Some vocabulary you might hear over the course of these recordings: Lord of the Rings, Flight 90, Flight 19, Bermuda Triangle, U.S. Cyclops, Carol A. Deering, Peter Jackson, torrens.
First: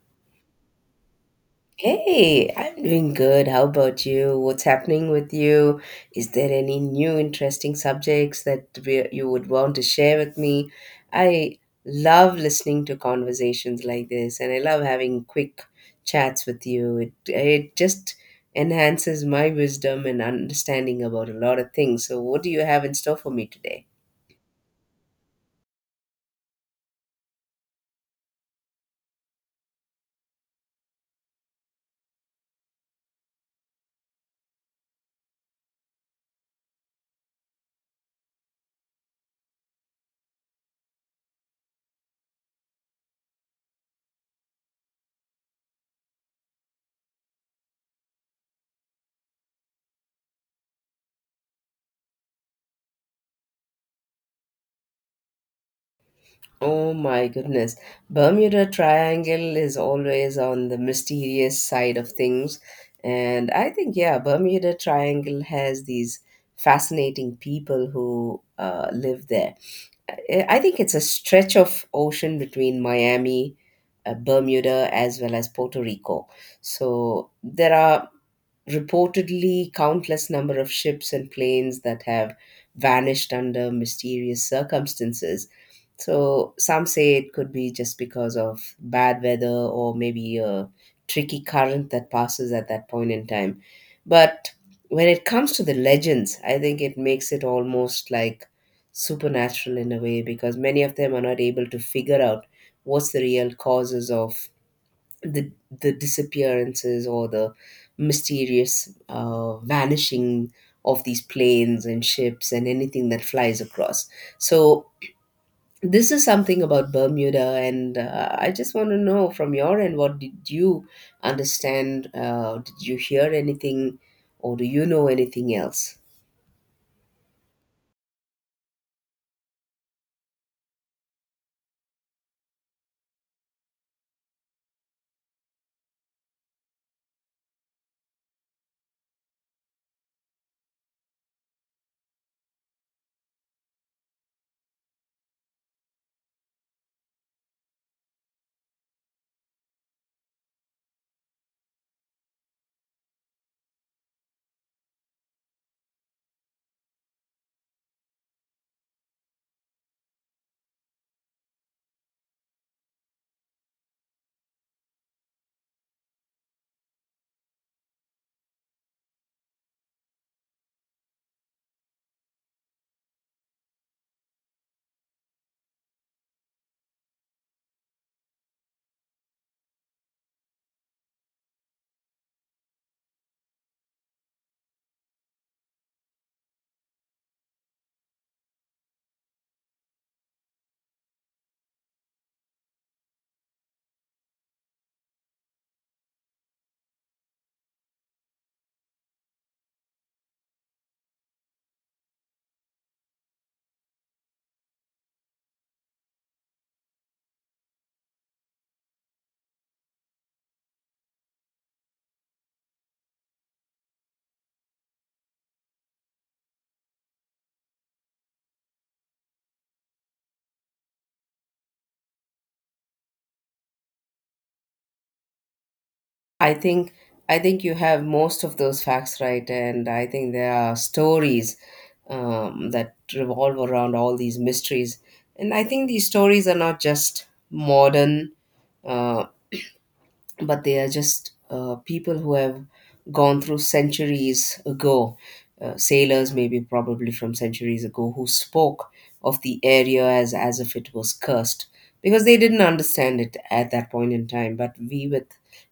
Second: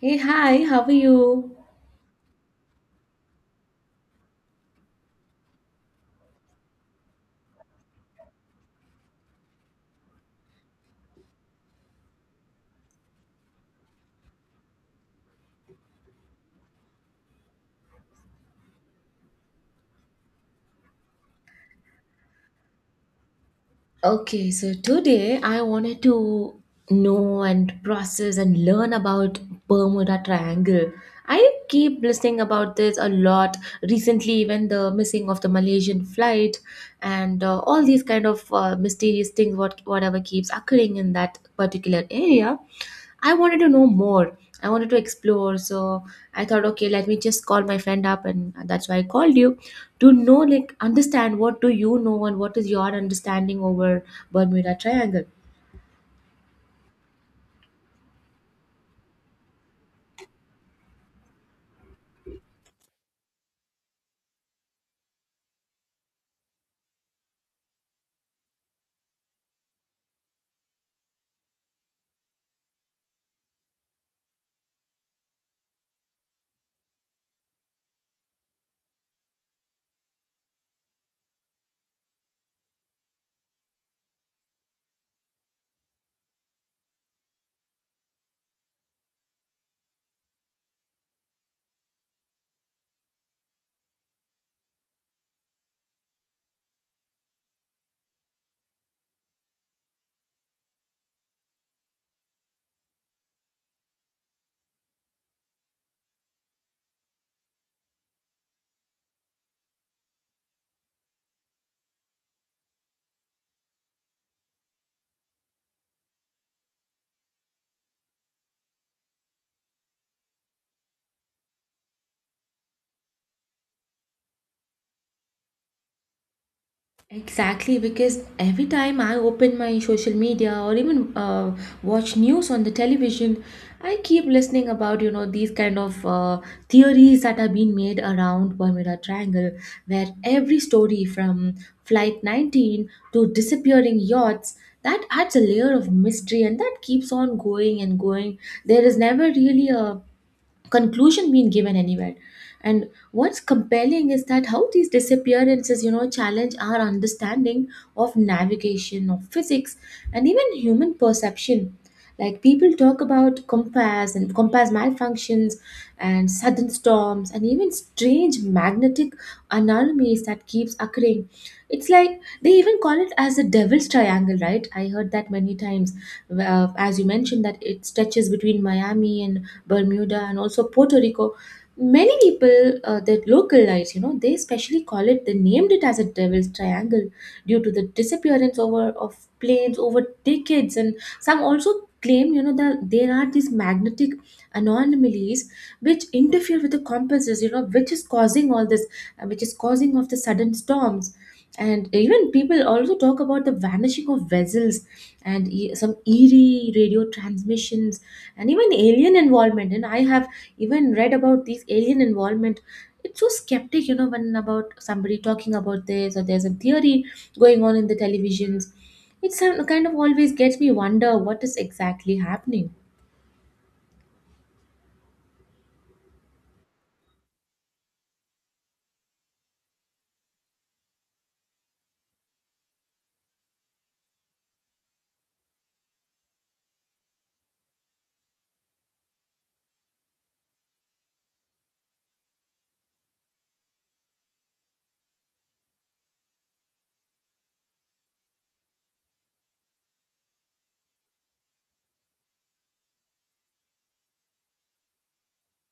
Hey, hi, how are you? Hey, I'm doing good. How about you? What's happening with you? Is there any new interesting subjects that you would want to share with me? I love listening to conversations like this, and I love having quick chats with you. It just enhances my wisdom and understanding about a lot of things. So, what do you have in store for me today? Okay, so today I wanted to know and process and learn about Bermuda Triangle. I keep listening about this a lot recently, even the missing of the Malaysian flight and all these kind of mysterious things, whatever keeps occurring in that particular area. I wanted to know more. I wanted to explore. So I thought, okay, let me just call my friend up, and that's why I called you to know, like, understand what do you know and what is your understanding over Bermuda Triangle. Oh my goodness. Bermuda Triangle is always on the mysterious side of things. And I think, yeah, Bermuda Triangle has these fascinating people who live there. I think it's a stretch of ocean between Miami, Bermuda, as well as Puerto Rico. So there are reportedly countless number of ships and planes that have vanished under mysterious circumstances. So some say it could be just because of bad weather or maybe a tricky current that passes at that point in time. But when it comes to the legends, I think it makes it almost like supernatural in a way because many of them are not able to figure out what's the real causes of the the disappearances or the mysterious vanishing of these planes and ships and anything that flies across. So this is something about Bermuda, and I just want to know from your end, what did you understand? Did you hear anything, or do you know anything else? Exactly, because every time I open my social media or even watch news on the television, I keep listening about these kind of theories that are being made around Bermuda Triangle, where every story from Flight 19 to disappearing yachts that adds a layer of mystery and that keeps on going and going. There is never really a conclusion being given anywhere, and what's compelling is that how these disappearances challenge our understanding of navigation, of physics, and even human perception, like people talk about compass and compass malfunctions and sudden storms and even strange magnetic anomalies that keeps occurring. It's like they even call it as the devil's triangle, right? I heard that many times. As you mentioned, that it stretches between Miami and Bermuda, and also Puerto Rico. Many people that localize, they especially call it, they named it as a devil's triangle due to the disappearance over of planes over decades, and some also claim that there are these magnetic anomalies which interfere with the compasses, which is causing all this, which is causing of the sudden storms. And even people also talk about the vanishing of vessels and some eerie radio transmissions and even alien involvement. And I have even read about these alien involvement. It's so skeptic, when about somebody talking about this, or there's a theory going on in the televisions. It's kind of always gets me wonder what is exactly happening. I think I think you have most of those facts right, and I think there are stories that revolve around all these mysteries. And I think these stories are not just modern, uh, but they are just people who have gone through centuries ago. Sailors, maybe probably from centuries ago, who spoke of the area as if it was cursed because they didn't understand it at that point in time. But we, with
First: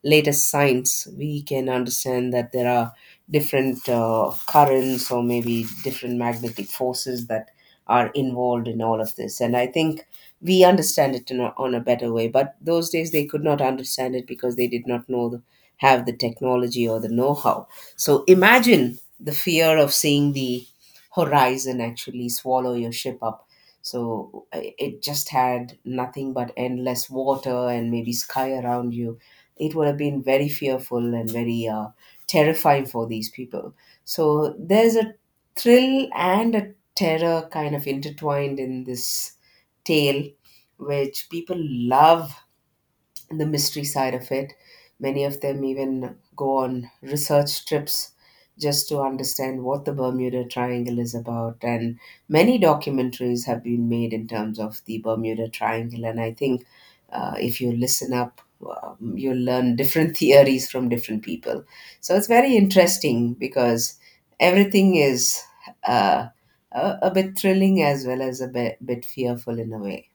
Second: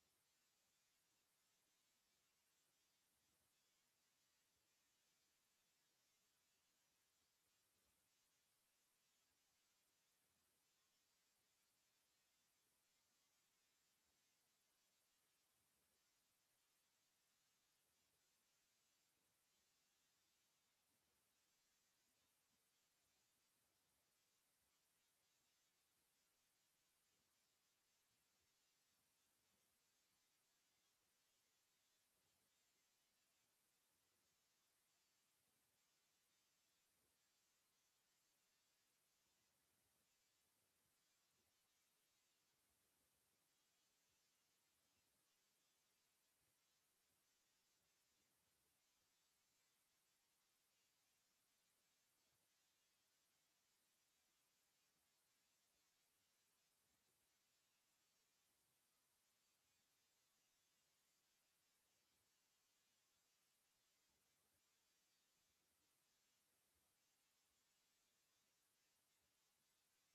latest science, we can understand that there are different currents or maybe different magnetic forces that are involved in all of this. And I think we understand it in on a better way, but those days they could not understand it because they did not know have the technology or the know-how. So imagine the fear of seeing the horizon actually swallow your ship up. So it just had nothing but endless water and maybe sky around you. It would have been very fearful and very terrifying for these people. So there's a thrill and a terror kind of intertwined in this tale, which people love, the mystery side of it. Many of them even go on research trips just to understand what the Bermuda Triangle is about. And many documentaries have been made in terms of the Bermuda Triangle. And I think if you listen up, you'll learn different theories from different people. So it's very interesting because everything is uh, a bit thrilling as well as a bit fearful in a way.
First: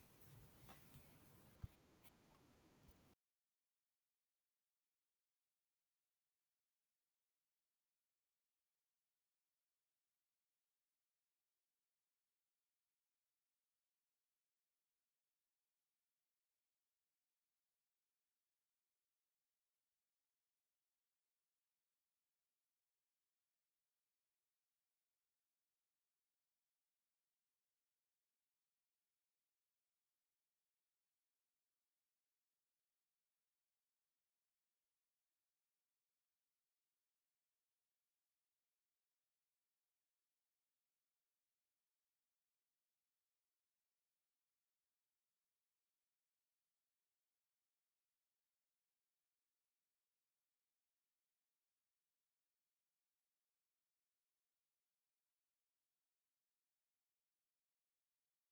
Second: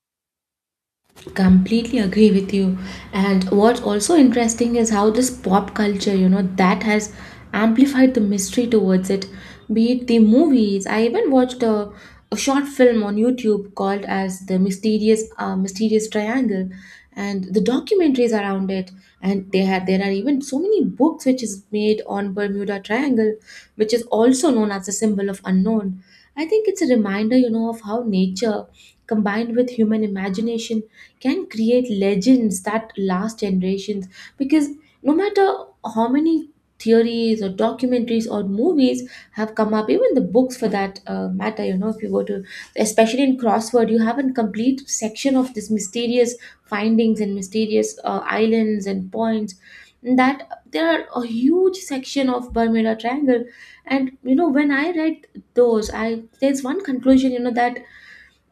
Completely agree with you. And what's also interesting is how this pop culture, that has amplified the mystery towards it, be it the movies. I even watched a short film on YouTube called as the mysterious triangle, and the documentaries around it. And they had there are even so many books which is made on Bermuda Triangle, which is also known as the symbol of unknown. I think it's a reminder, of how nature combined with human imagination can create legends that last generations. Because no matter how many theories or documentaries or movies have come up, even the books for that matter, if you go to, especially in Crossword, you have a complete section of this mysterious findings and mysterious islands and points, that there are a huge section of Bermuda Triangle. And when I read those, I there's one conclusion, that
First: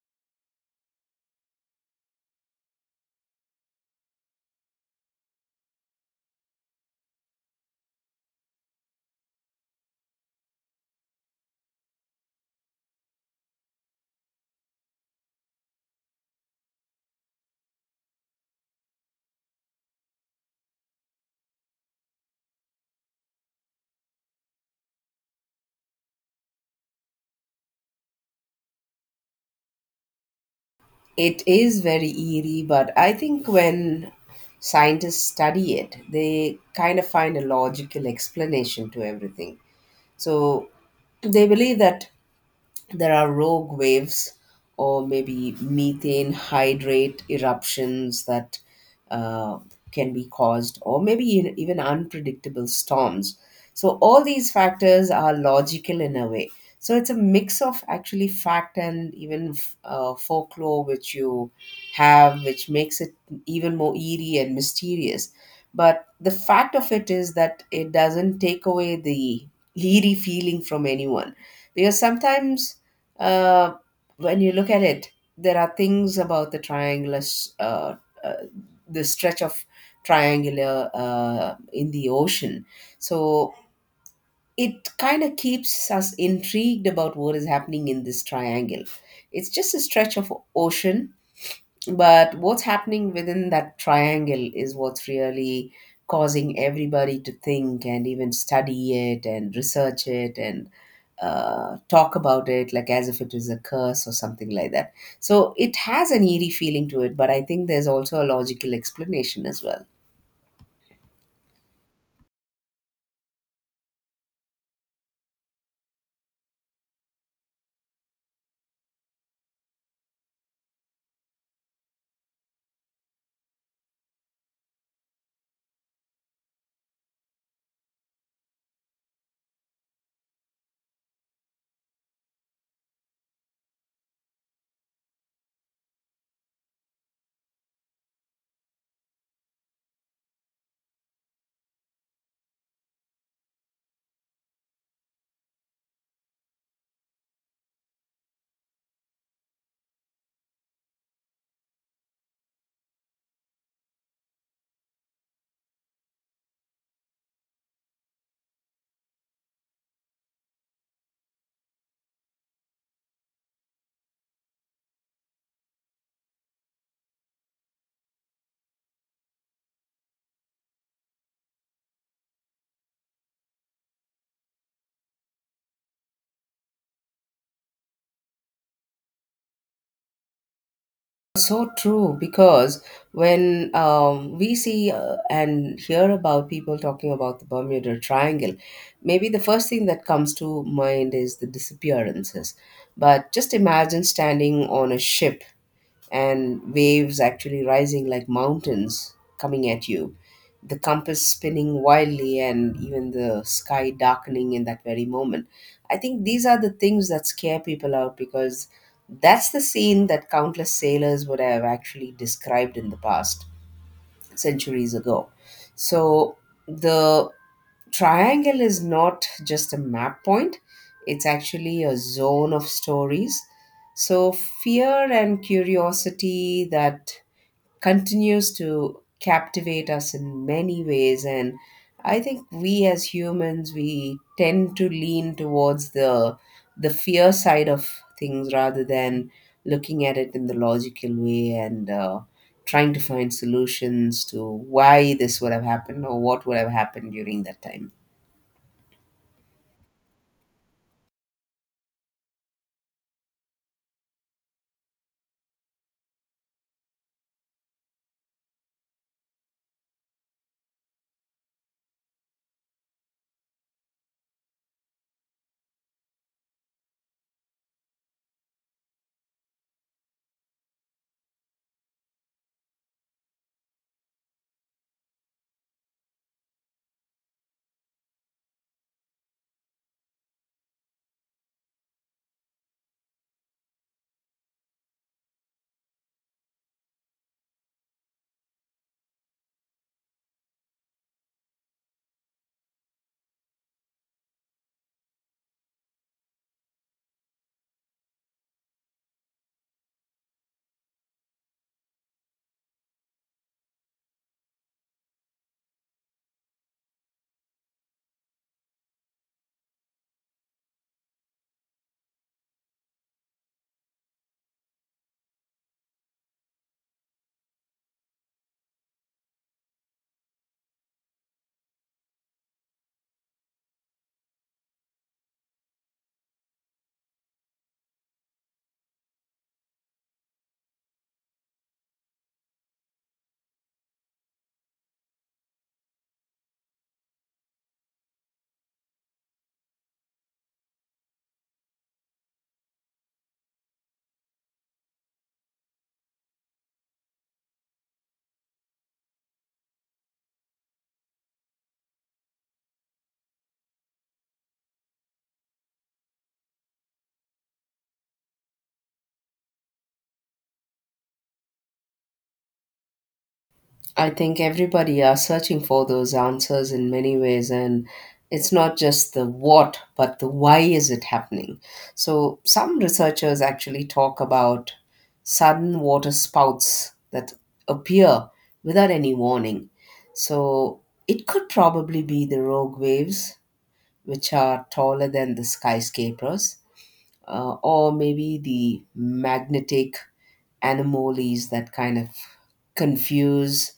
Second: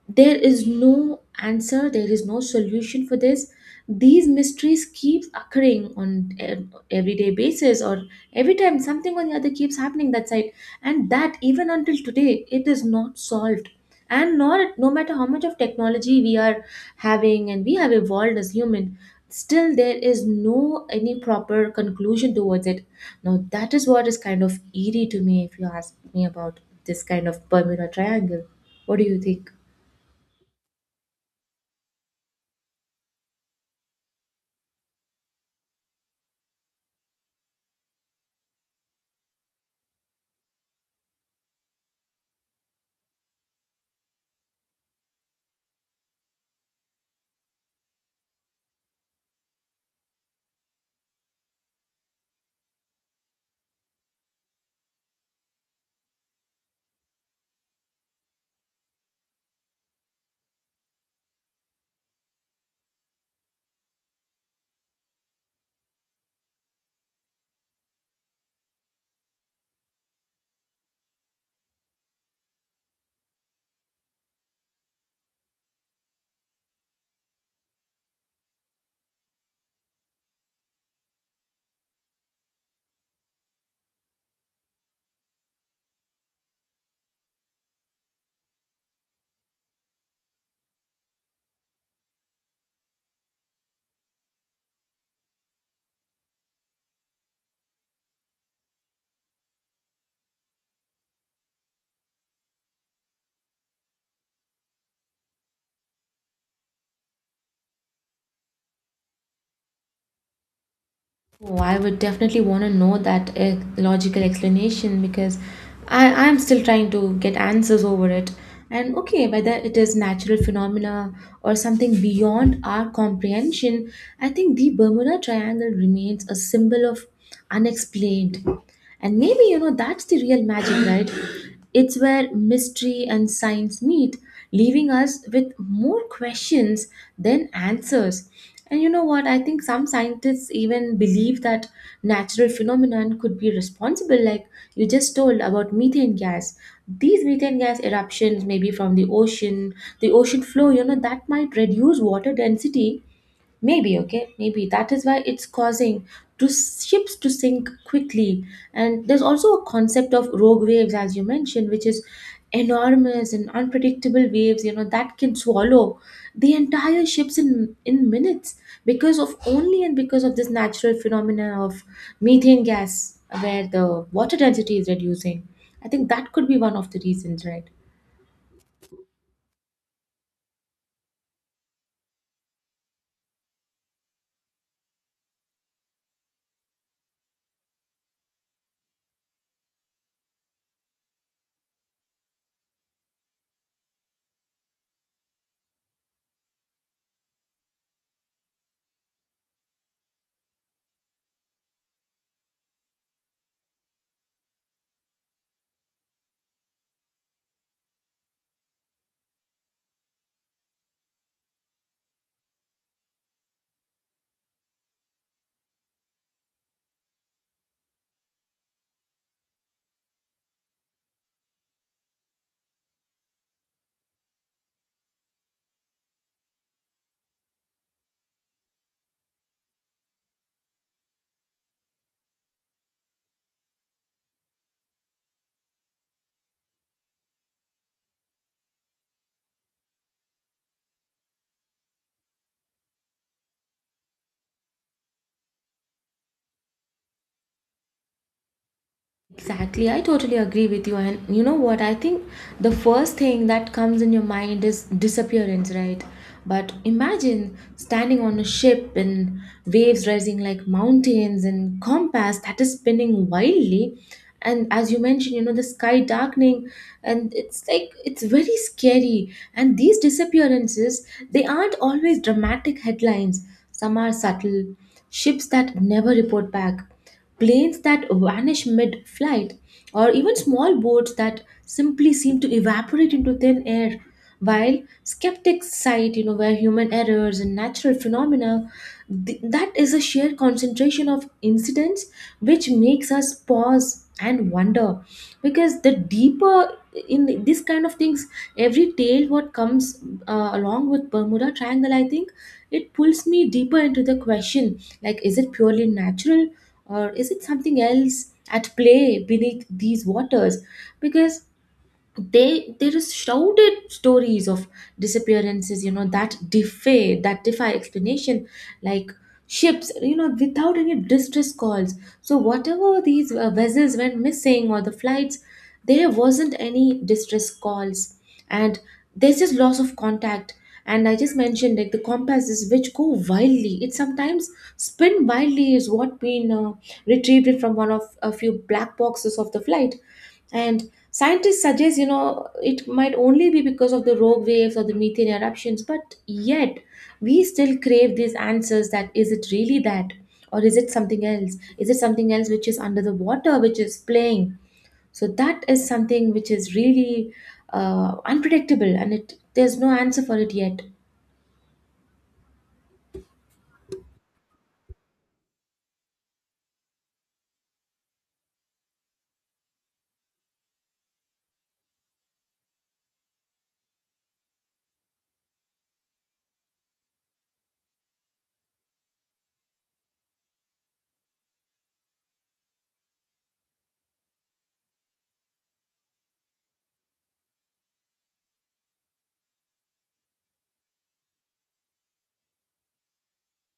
there is no answer, there is no solution for this. These mysteries keeps occurring on everyday basis, or every time something or the other keeps happening that side. And that even until today it is not solved. And not no matter how much of technology we are having and we have evolved as human, still there is no any proper conclusion towards it. Now that is what is kind of eerie to me, if you ask me about this kind of Bermuda Triangle. What do you think? It is very eerie, but I think when scientists study it, they kind of find a logical explanation to everything. So they believe that there are rogue waves or maybe methane hydrate eruptions that uh, can be caused, or maybe even unpredictable storms. So, all these factors are logical in a way. So, it's a mix of actually fact and even folklore, which you have, which makes it even more eerie and mysterious. But the fact of it is that it doesn't take away the eerie feeling from anyone because sometimes uh, when you look at it, there are things about the uh, the stretch of triangular in the ocean. So it kind of keeps us intrigued about what is happening in this triangle. It's just a stretch of ocean, but what's happening within that triangle is what's really causing everybody to think and even study it and research it and talk about it like as if it is a curse or something like that. So it has an eerie feeling to it, but I think there's also a logical explanation as well. Oh, I would definitely want to know that logical explanation, because I'm still trying to get answers over it. And okay, whether it is natural phenomena or something beyond our comprehension, I think the Bermuda Triangle remains a symbol of unexplained. And maybe that's the real magic, right? It's where mystery and science meet, leaving us with more questions than answers. And you know what? I think some scientists even believe that natural phenomenon could be responsible, like you just told about methane gas. These methane gas eruptions, maybe from the ocean floor, that might reduce water density. Maybe, okay, maybe that is why it's causing to ships to sink quickly. And there's also a concept of rogue waves, as you mentioned, which is enormous and unpredictable waves, that can swallow the entire ships in minutes because of only and because of this natural phenomena of methane gas where the water density is reducing. I think that could be one of the reasons, right? So true, because when we see and hear about people talking about the Bermuda Triangle, maybe the first thing that comes to mind is the disappearances. But just imagine standing on a ship and waves actually rising like mountains coming at you, the compass spinning wildly, and even the sky darkening in that very moment. I think these are the things that scare people out because that's the scene that countless sailors would have actually described in the past, centuries ago. So, the triangle is not just a map point, it's actually a zone of stories. So fear and curiosity that continues to captivate us in many ways. And I think we, as humans, we tend to lean towards the fear side of things rather than looking at it in the logical way and trying to find solutions to why this would have happened or what would have happened during that time. Exactly, I totally agree with you. And you know what? I think the first thing that comes in your mind is disappearance, right? But imagine standing on a ship, and waves rising like mountains, and compass that is spinning wildly. And as you mentioned, the sky darkening, and it's like it's very scary. And these disappearances, they aren't always dramatic headlines. Some are subtle, ships that never report back, planes that vanish mid flight, or even small boats that simply seem to evaporate into thin air. While skeptics cite, where human errors and natural phenomena, that is a sheer concentration of incidents which makes us pause and wonder. Because the deeper in this kind of things, every tale what comes along with Bermuda Triangle, I think it pulls me deeper into the question, like, is it purely natural? Or is it something else at play beneath these waters? Because they there is shouted stories of disappearances that defy explanation. Like ships, without any distress calls. So whatever these vessels went missing, or the flights, there wasn't any distress calls, and there's just loss of contact. And I just mentioned, like, the compasses which go wildly, it sometimes spin wildly, is what been retrieved from one of a few black boxes of the flight. And scientists suggest, it might only be because of the rogue waves or the methane eruptions, but yet we still crave these answers that is it really that? Or is it something else? Is it something else which is under the water, which is playing? So that is something which is really unpredictable, and it there's no answer for it yet. I think everybody are searching for those answers in many ways, and it's not just the what, but the why is it happening. So some researchers actually talk about sudden water spouts that appear without any warning. So it could probably be the rogue waves, which are taller than the skyscrapers, or maybe the magnetic anomalies that kind of confuse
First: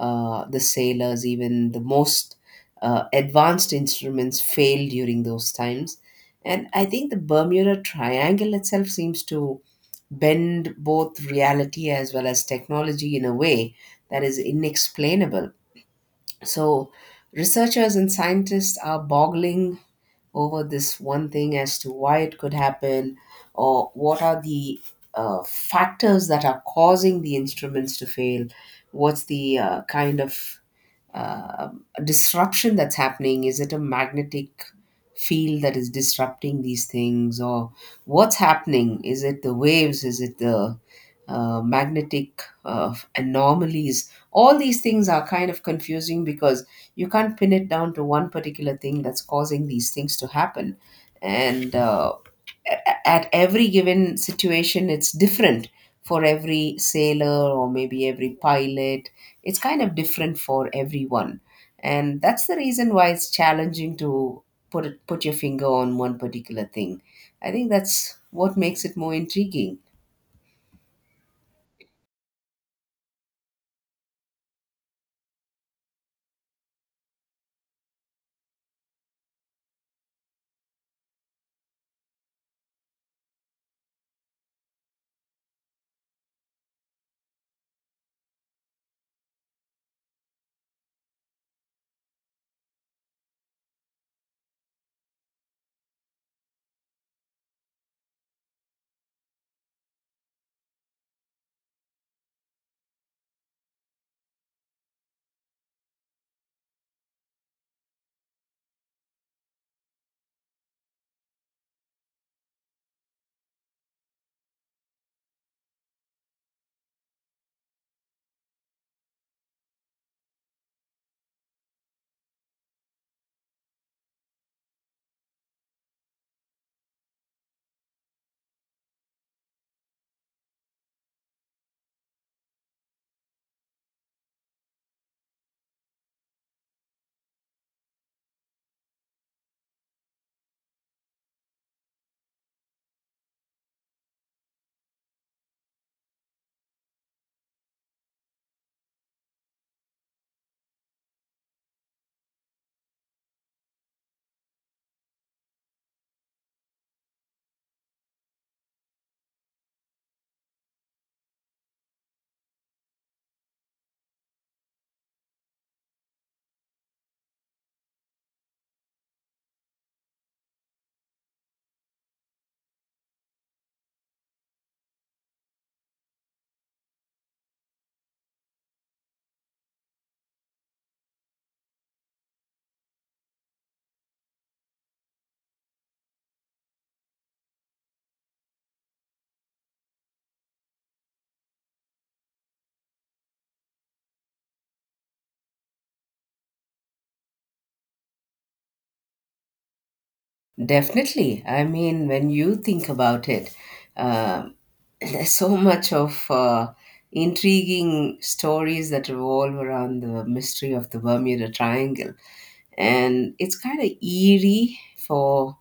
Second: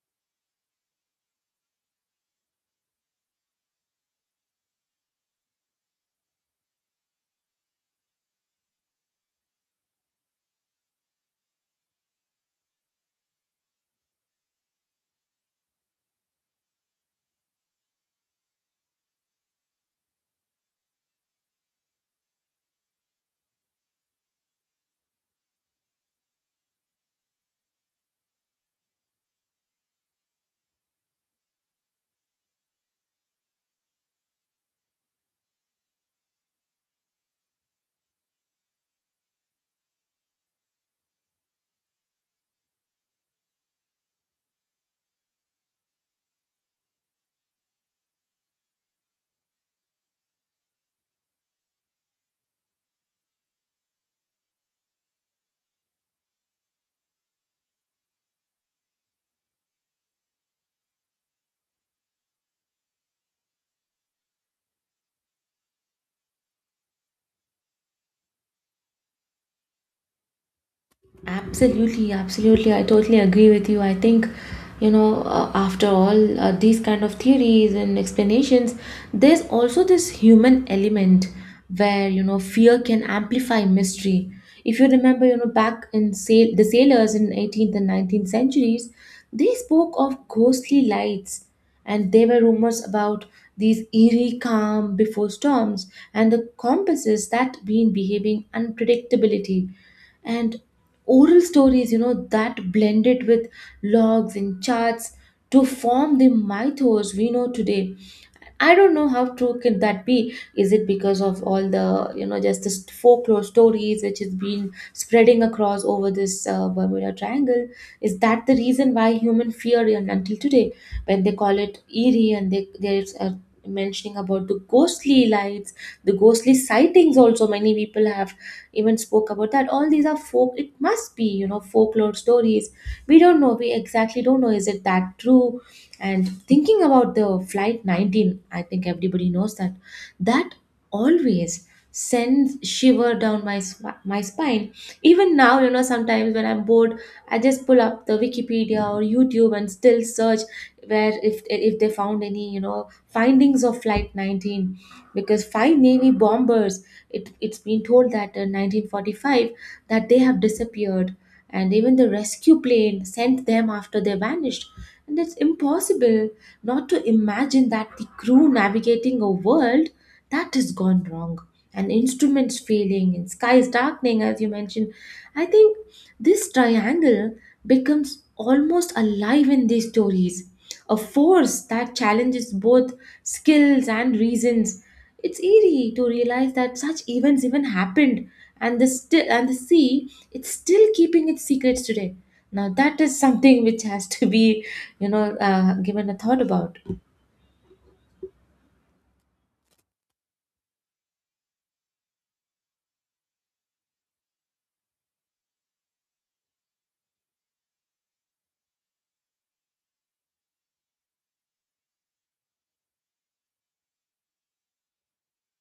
the sailors. Even the most advanced instruments fail during those times. And I think the Bermuda Triangle itself seems to bend both reality as well as technology in a way that is inexplainable. So, researchers and scientists are boggling over this one thing as to why it could happen or what are the factors that are causing the instruments to fail. What's the kind of uh, disruption that's happening? Is it a magnetic field that is disrupting these things, or what's happening? Is it the waves? Is it the magnetic anomalies? All these things are kind of confusing because you can't pin it down to one particular thing that's causing these things to happen. And at every given situation it's different for every sailor or maybe every pilot. It's kind of different for everyone, and that's the reason why it's challenging to put your finger on one particular thing. I think that's what makes it more intriguing. Absolutely, absolutely. I totally agree with you. I think, after all these kind of theories and explanations, there's also this human element where, fear can amplify mystery. If you remember, back in the sailors in 18th and 19th centuries, they spoke of ghostly lights, and there were rumors about these eerie calm before storms and the compasses that been behaving unpredictability and oral stories, that blend it with logs and charts to form the mythos we know today. I don't know how true can that be. Is it because of all the, just the folklore stories which has been spreading across over this Bermuda Triangle? Is that the reason why human fear, and until today when they call it eerie, and there's a mentioning about the ghostly lights, the ghostly sightings? Also many people have even spoke about that all these are folk, it must be, folklore stories. We don't know, we exactly don't know, is it that true? And thinking about the Flight 19, I think everybody knows that always sends shiver down my spine. Even now, sometimes when I'm bored, I just pull up the Wikipedia or YouTube and still search where, if they found any, findings of Flight 19, because five Navy bombers, it's been told that in 1945 that they have disappeared, and even the rescue plane sent them after they vanished. And it's impossible not to imagine that the crew navigating a world that has gone wrong, and instruments failing, and skies darkening, as you mentioned. I think this triangle becomes almost alive in these stories, a force that challenges both skills and reasons. It's eerie to realize that such events even happened, and the still and the sea, it's still keeping its secrets today. Now that is something which has to be, given a thought about. Definitely. I mean, when you think about it, um there's so much of intriguing stories that revolve around the mystery of the Bermuda Triangle. And it's kind of eerie for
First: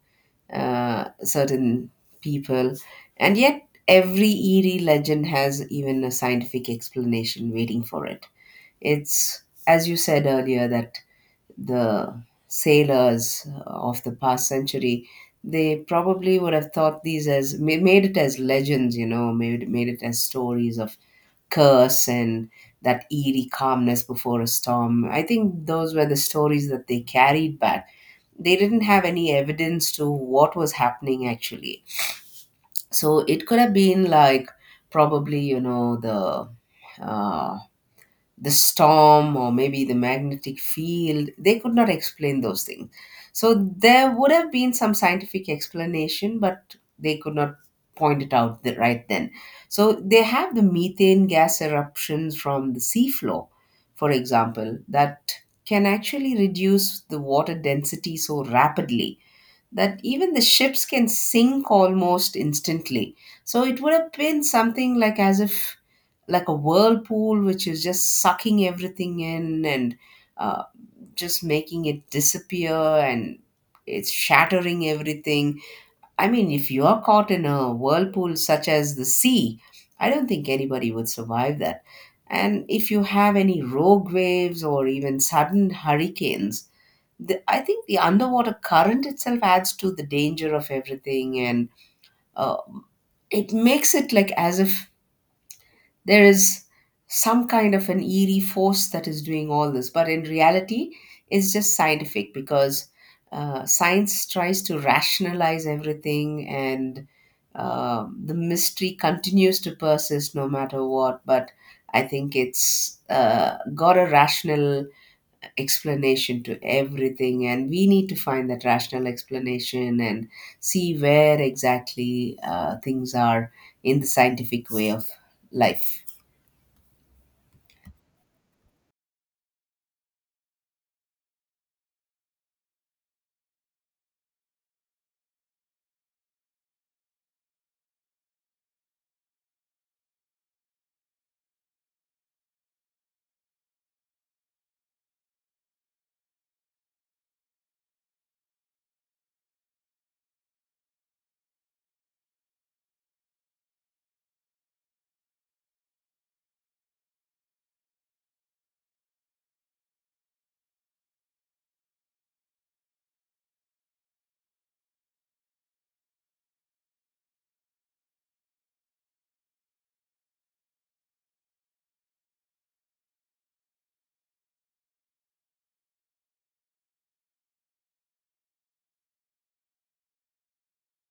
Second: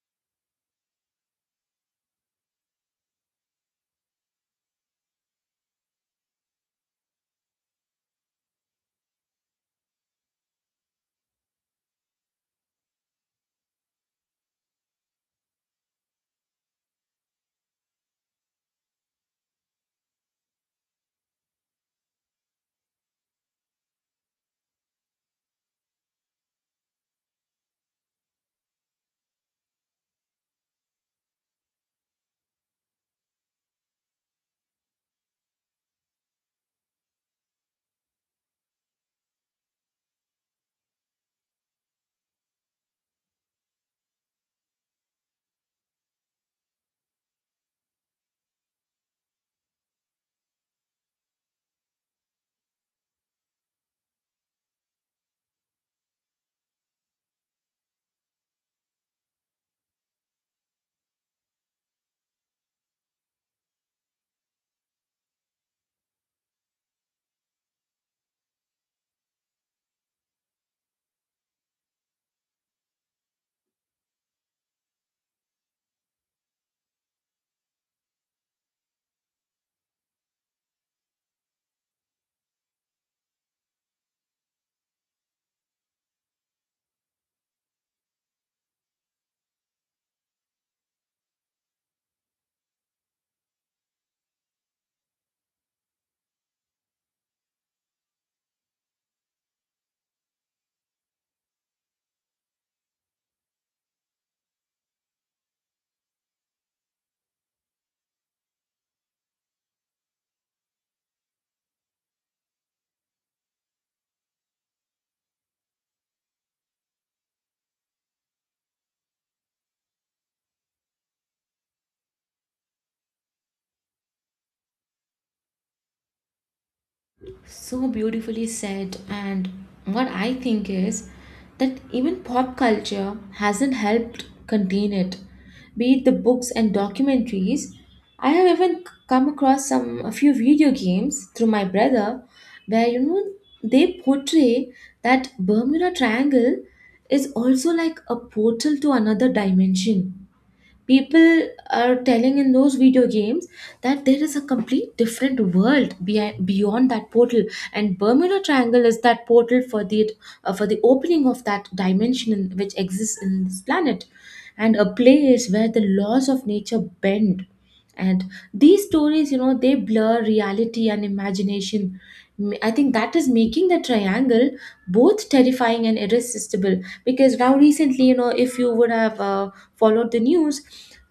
certain people. And yet, every eerie legend has even a scientific explanation waiting for it. It's, as you said earlier, that the sailors of the past century, they probably would have thought these as made it as legends, you know, made it as stories of curse and that eerie calmness before a storm. I think those were the stories that they carried back. They didn't have any evidence to what was happening actually. So it could have been like probably, you know, uh, the storm or maybe the magnetic field, they could not explain those things. So there would have been some scientific explanation, but they could not point it out right then. So they have the methane gas eruptions from the seafloor, for example, that can actually reduce the water density so rapidly that even the ships can sink almost instantly. So it would have been something like as if like a whirlpool which is just sucking everything in and uh, just making it disappear and it's shattering everything. I mean, if you are caught in a whirlpool such as the sea, I don't think anybody would survive that. And if you have any rogue waves or even sudden hurricanes, I think the underwater current itself adds to the danger of everything. And uh, it makes it like as if there is some kind of an eerie force that is doing all this, but in reality it's just scientific because science tries to rationalize everything and the mystery continues to persist no matter what. But I think it's got a rational explanation to everything and we need to find that rational explanation and see where exactly things are in the scientific way of life. So beautifully said. And what I think is that even pop culture hasn't helped contain it. Be it the books and documentaries, I have even come across some a few video games through my brother where they portray that Bermuda Triangle is also like a portal to another dimension. People are telling in those video games that there is a complete different world behind, beyond that portal, and Bermuda Triangle is that portal for the opening of that dimension in, which exists in this planet, and a place where the laws of nature bend. And these stories, they blur reality and imagination. I think that is making the triangle both terrifying and irresistible. Because now recently, if you would have followed the news,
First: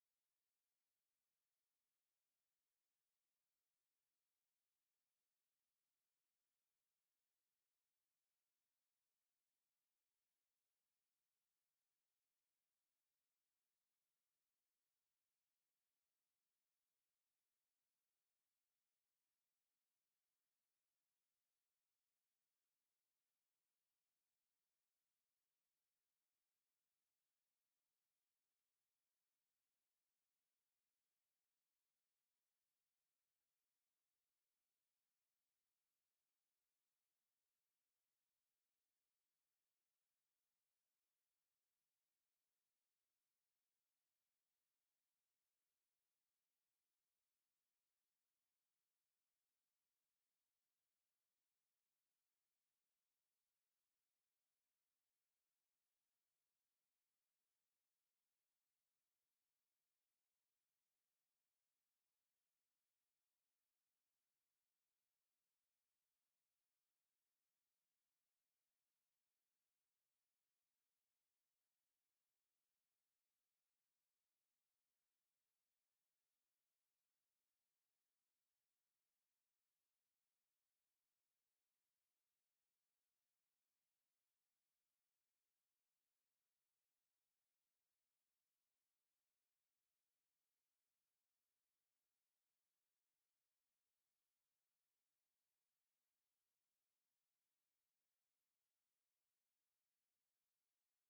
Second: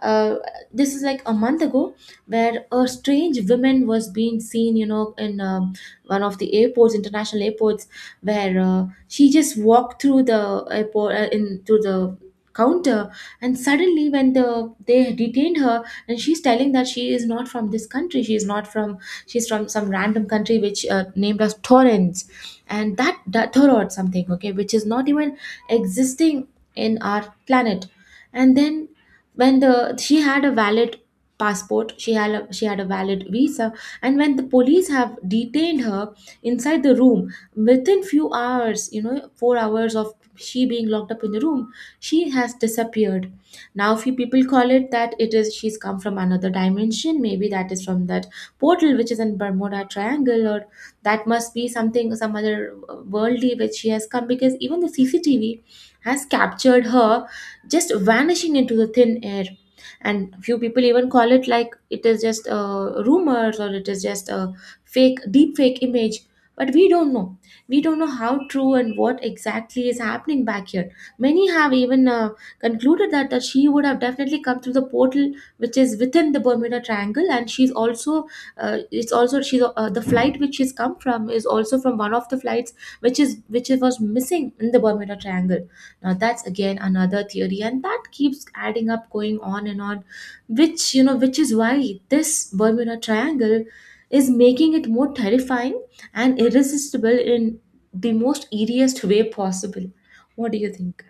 uh, this is like a month ago where a strange woman was being seen, in one of the airports, international airports, where she just walked through the airport in through the counter. And suddenly when they detained her, and she's telling that she is not from this country, she is not from, she's from some random country which named as Torrens and that, that or something, okay, which is not even existing in our planet. And then when the she had a valid passport, she had a valid visa, and when the police have detained her inside the room, within few hours, you know, 4 hours of she being locked up in the room, she has disappeared. Now few people call it that it is, she's come from another dimension, maybe that is from that portal which is in Bermuda Triangle, or that must be something, some other worldly which she has come, because even the CCTV has captured her just vanishing into the thin air. And few people even call it like it is just rumors, or it is just a fake, deep fake image. But we don't know, we don't know how true and what exactly is happening back here. Many have even concluded that she would have definitely come through the portal which is within the Bermuda Triangle. And she's also it's also she's the flight which she's come from is also from one of the flights which is which was missing in the Bermuda Triangle. Now that's again another theory, and that keeps adding up, going on and on, which, you know, which is why this Bermuda Triangle is making it more terrifying and irresistible in the most eeriest way possible. What do you think?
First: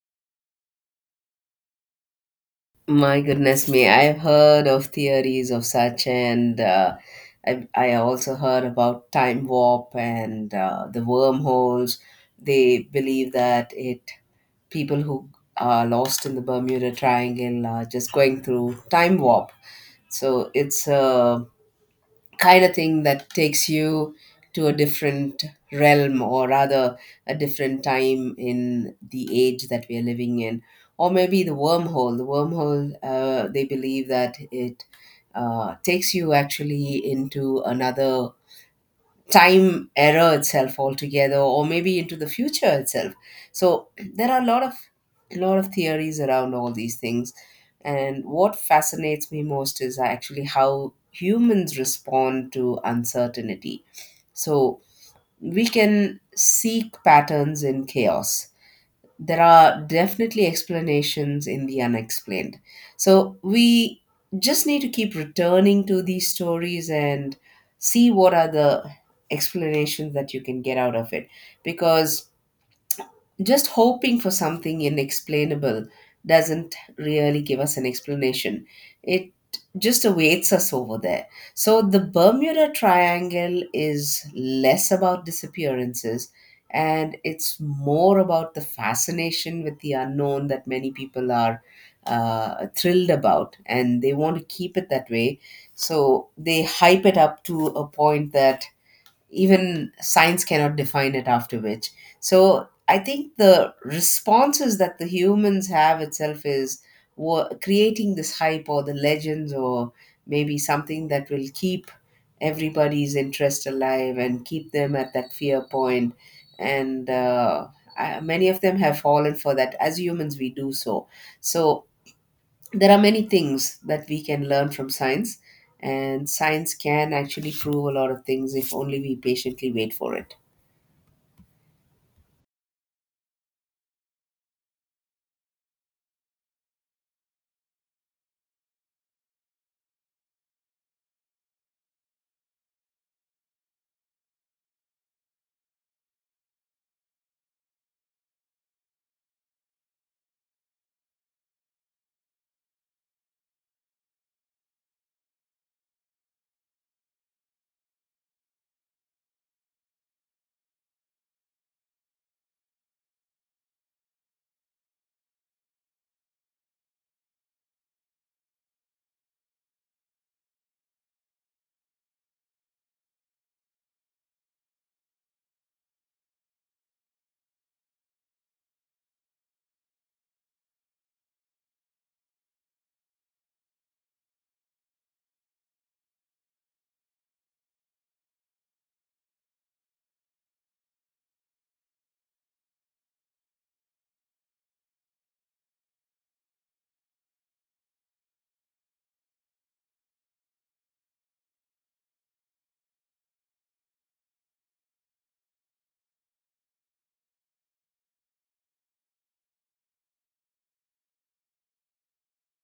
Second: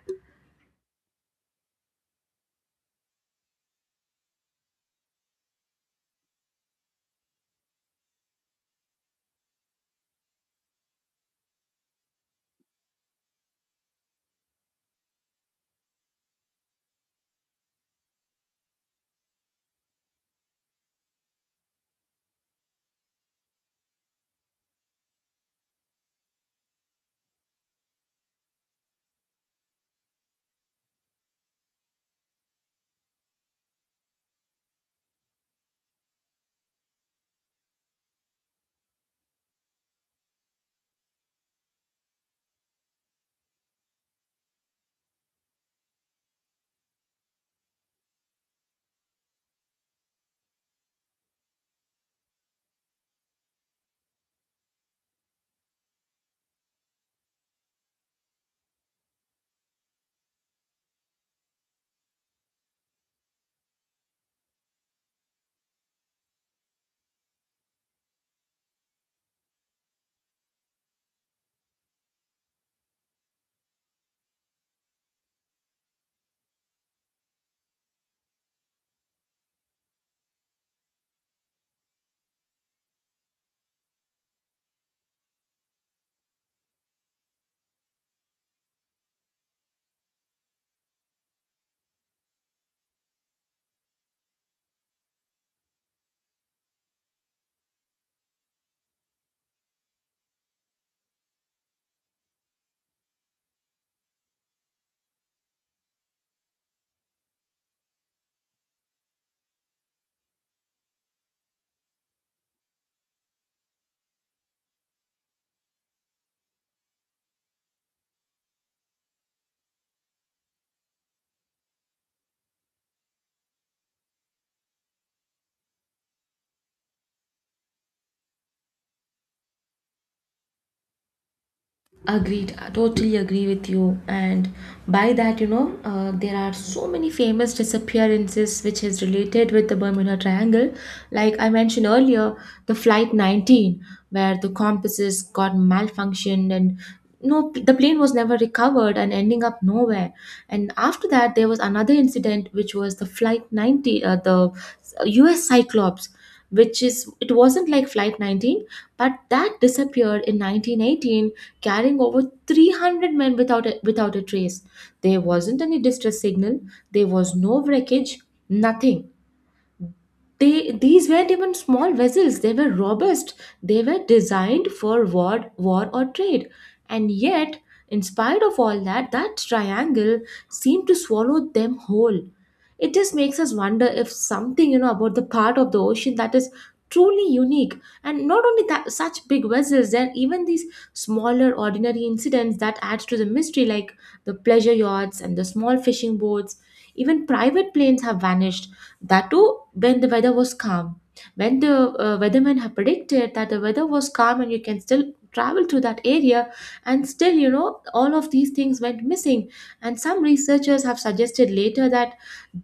My goodness me, I've heard of theories of such, and I also heard about time warp and the wormholes. They believe that it people who are lost in the Bermuda Triangle are just going through time warp. So it's a kind of thing that takes you to a different realm, or rather a different time in the age that we are living in, or maybe the wormhole. They believe that it takes you actually into another time error itself altogether, or maybe into the future itself. So there are a lot of theories around all these things, and what fascinates me most is actually how humans respond to uncertainty. So we can seek patterns in chaos. There are definitely explanations in the unexplained. So we just need to keep returning to these stories and see what are the explanations that you can get out of it, because just hoping for something inexplainable doesn't really give us an explanation. It just awaits us over there. So the Bermuda Triangle is less about disappearances, and it's more about the fascination with the unknown that many people are thrilled about, and they want to keep it that way. So they hype it up to a point that even science cannot define it, after which, so I think the responses that the humans have itself is creating this hype or the legends, or maybe something that will keep everybody's interest alive and keep them at that fear point. and uh, Many of them have fallen for that. As humans, we do. So, so there are many things that we can learn from science, and science can actually prove a lot of things if only we patiently wait for it. Agreed, I totally agree with you. And by that, you know, there are so many famous disappearances which is related with the Bermuda Triangle. Like I mentioned earlier, the Flight 19, where the compasses got malfunctioned and no, the plane was never recovered and ending up nowhere. And after that, there was another incident, which was the Flight 90, the U.S. Cyclops, which is, it wasn't like Flight 19, but that disappeared in 1918 carrying over 300 men without a, without a trace. There wasn't any distress signal, there was no wreckage, nothing. They, these weren't even small vessels, they were robust, they were designed for war or trade. And yet, in spite of all that, that triangle seemed to swallow them whole. It just makes us wonder if something, you know, about the part of the ocean that is truly unique. And not only that such big vessels, there are even these smaller ordinary incidents that adds to the mystery, like the pleasure yachts and the small fishing boats. Even private planes have vanished, that too, when the weather was calm. When the weathermen have predicted that the weather was calm and you can still travel to that area, and still, you know, all of these things went missing. And some researchers have suggested later that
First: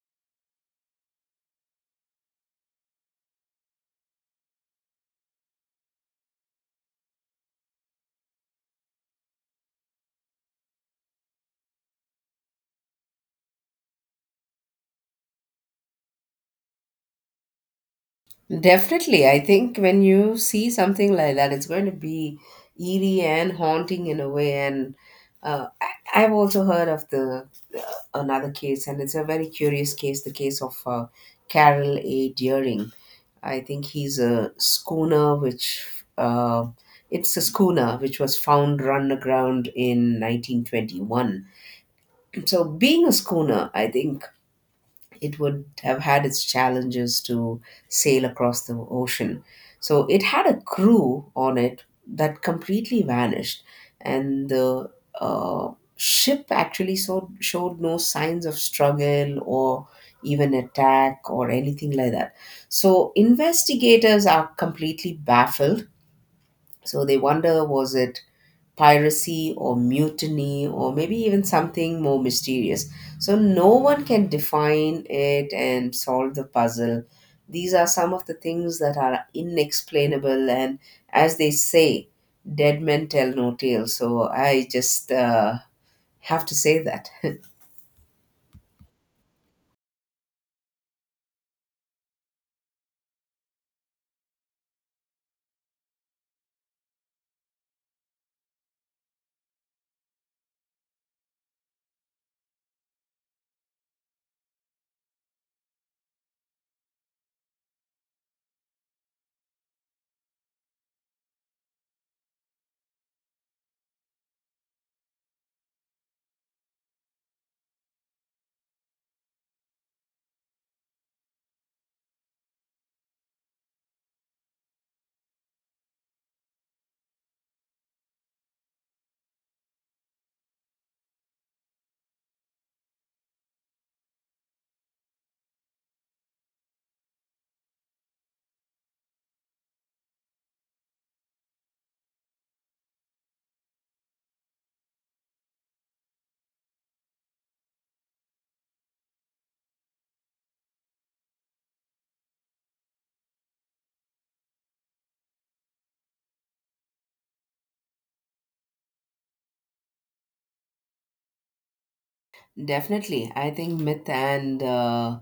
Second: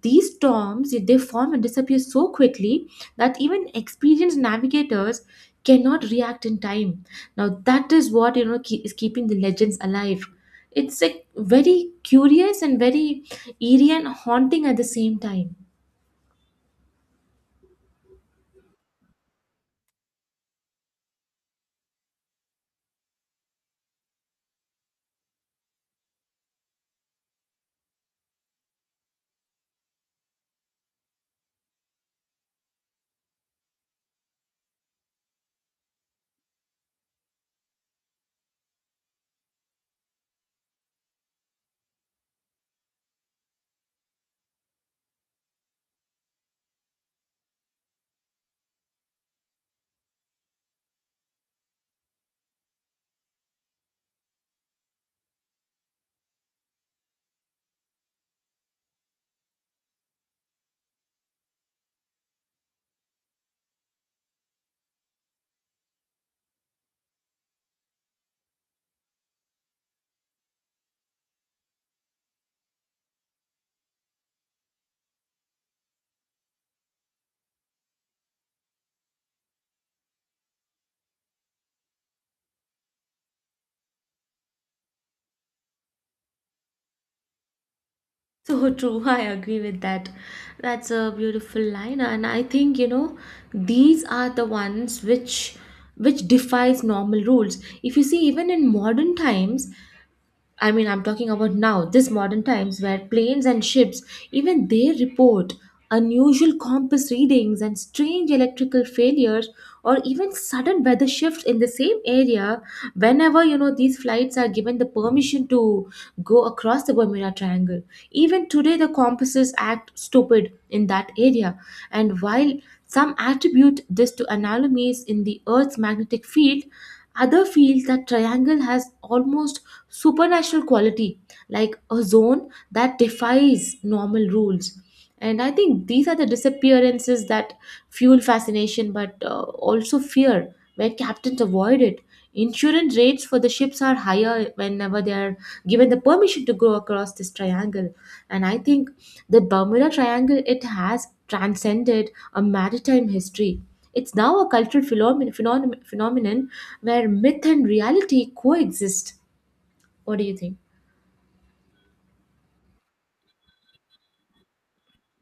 these storms, they form and disappear so quickly that even experienced navigators cannot react in time. Now that is what, you know, is keeping the legends alive. It's like very curious and very eerie and haunting at the same time. Definitely. I think when you see something like that, it's going to be eerie and haunting in a way. And uh, I've also heard of the uh, another case, and it's a very curious case, the case of Carol A. Deering. I think he's a schooner, which uh, it's a schooner which was found run aground in 1921. So, being a schooner, I think it would have had its challenges to sail across the ocean. So it had a crew on it that completely vanished, and the uh, ship actually, so, showed no signs of struggle or even attack or anything like that. So investigators are completely baffled. So they wonder, was it piracy or mutiny, or maybe even something more mysterious? So no one can define it and solve the puzzle. These are some of the things that are inexplainable, and as they say, dead men tell no tales. So I just have to say that. So true, I agree with that. That's a beautiful line, and I think, you know, these are the ones which defies normal rules. If you see, even in modern times, I mean, I'm talking about now, this modern times where planes and ships, even they report unusual compass readings and strange electrical failures or even sudden weather shifts in the same area whenever, you know, these flights are given the permission to go across the Bermuda Triangle. Even today the compasses act stupid in that area. And while some attribute this to anomalies in the earth's magnetic field, other feel that triangle has almost supernatural quality, like a zone that defies normal rules. And I think these are the disappearances that fuel fascination but also fear where captains avoid it. Insurance rates for the ships are higher whenever they are given the permission to go across this triangle. And I think the Bermuda Triangle, it has transcended a maritime history. It's now a cultural phenomenon where myth and reality coexist. What do you think? Definitely. I think myth and, uh,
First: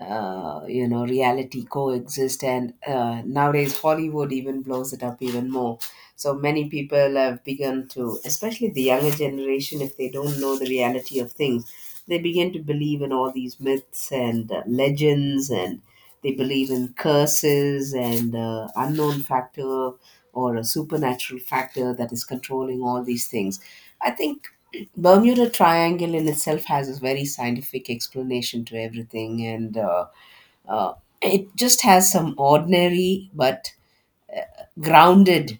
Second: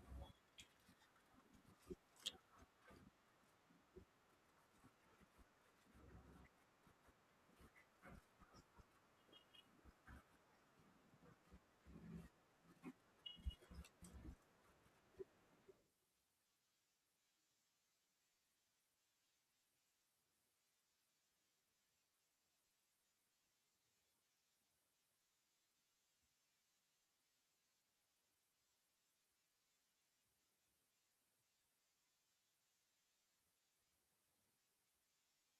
uh, you know, reality coexist. And nowadays, Hollywood even blows it up even more. So many people have begun to, especially the younger generation, if they don't know the reality of things, they begin to believe in all these myths and legends, and they believe in curses and unknown factor, or a supernatural factor that is controlling all these things. I think Bermuda Triangle in itself has a very scientific explanation to everything, and uh, it just has some ordinary but grounded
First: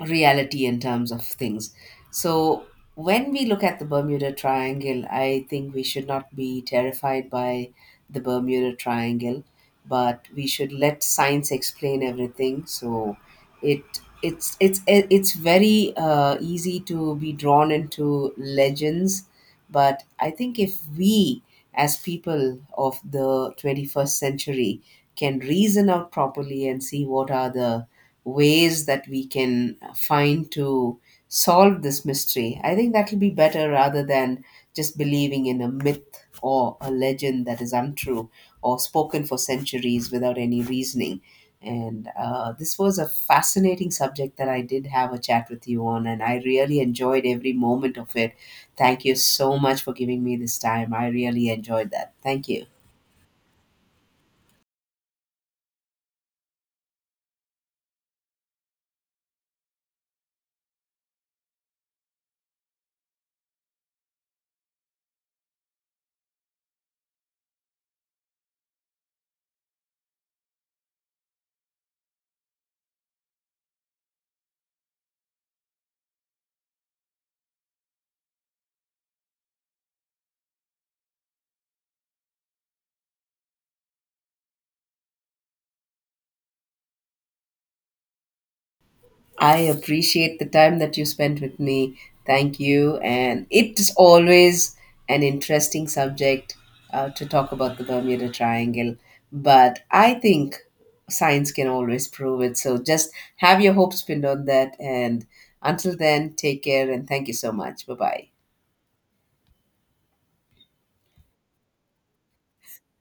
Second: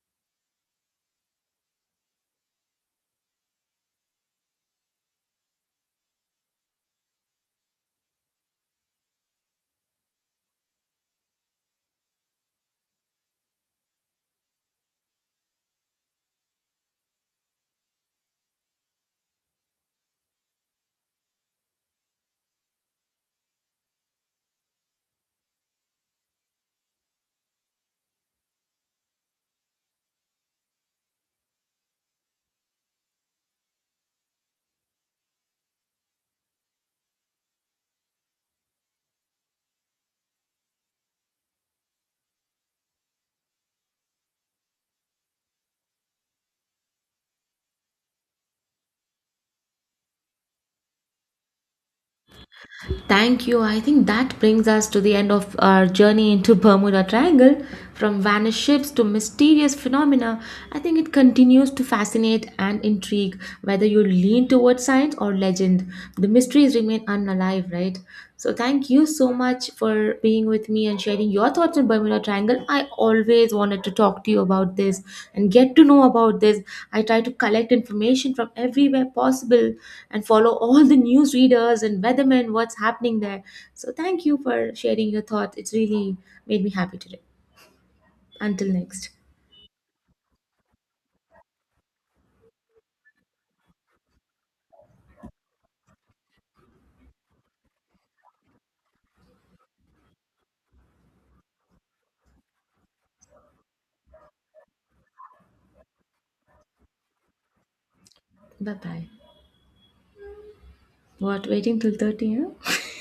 reality in terms of things. So when we look at the Bermuda Triangle, I think we should not be terrified by the Bermuda Triangle, but we should let science explain everything. So it, it's very easy to be drawn into legends, but I think if we, as people of the 21st century, can reason out properly and see what are the ways that we can find to solve this mystery. I think that will be better rather than just believing in a myth or a legend that is untrue or spoken for centuries without any reasoning. And this was a fascinating subject that I did have a chat with you on, and I really enjoyed every moment of it. Thank you so much for giving me this time. I really enjoyed that. Thank you. Thank you. I think that brings us to the end of our journey into Bermuda Triangle. From vanished ships to mysterious phenomena, I think it continues to fascinate and intrigue, whether you lean towards science or legend. The mysteries remain unalive, right? So, thank you so much for being with me and sharing your thoughts on Bermuda Triangle. I always wanted to talk to you about this and get to know about this. I try to collect information from everywhere possible and follow all the news readers and weathermen what's happening there. So thank you for sharing your thoughts. It's really made me happy today. Until next. I appreciate the time that you spent with me. Thank you. And it is always an interesting subject to talk about the Bermuda Triangle. But I think science can always prove it. So just have your hopes pinned on that. And until then, take care and thank you so much. Bye bye. Bye bye. What waiting till 30, huh?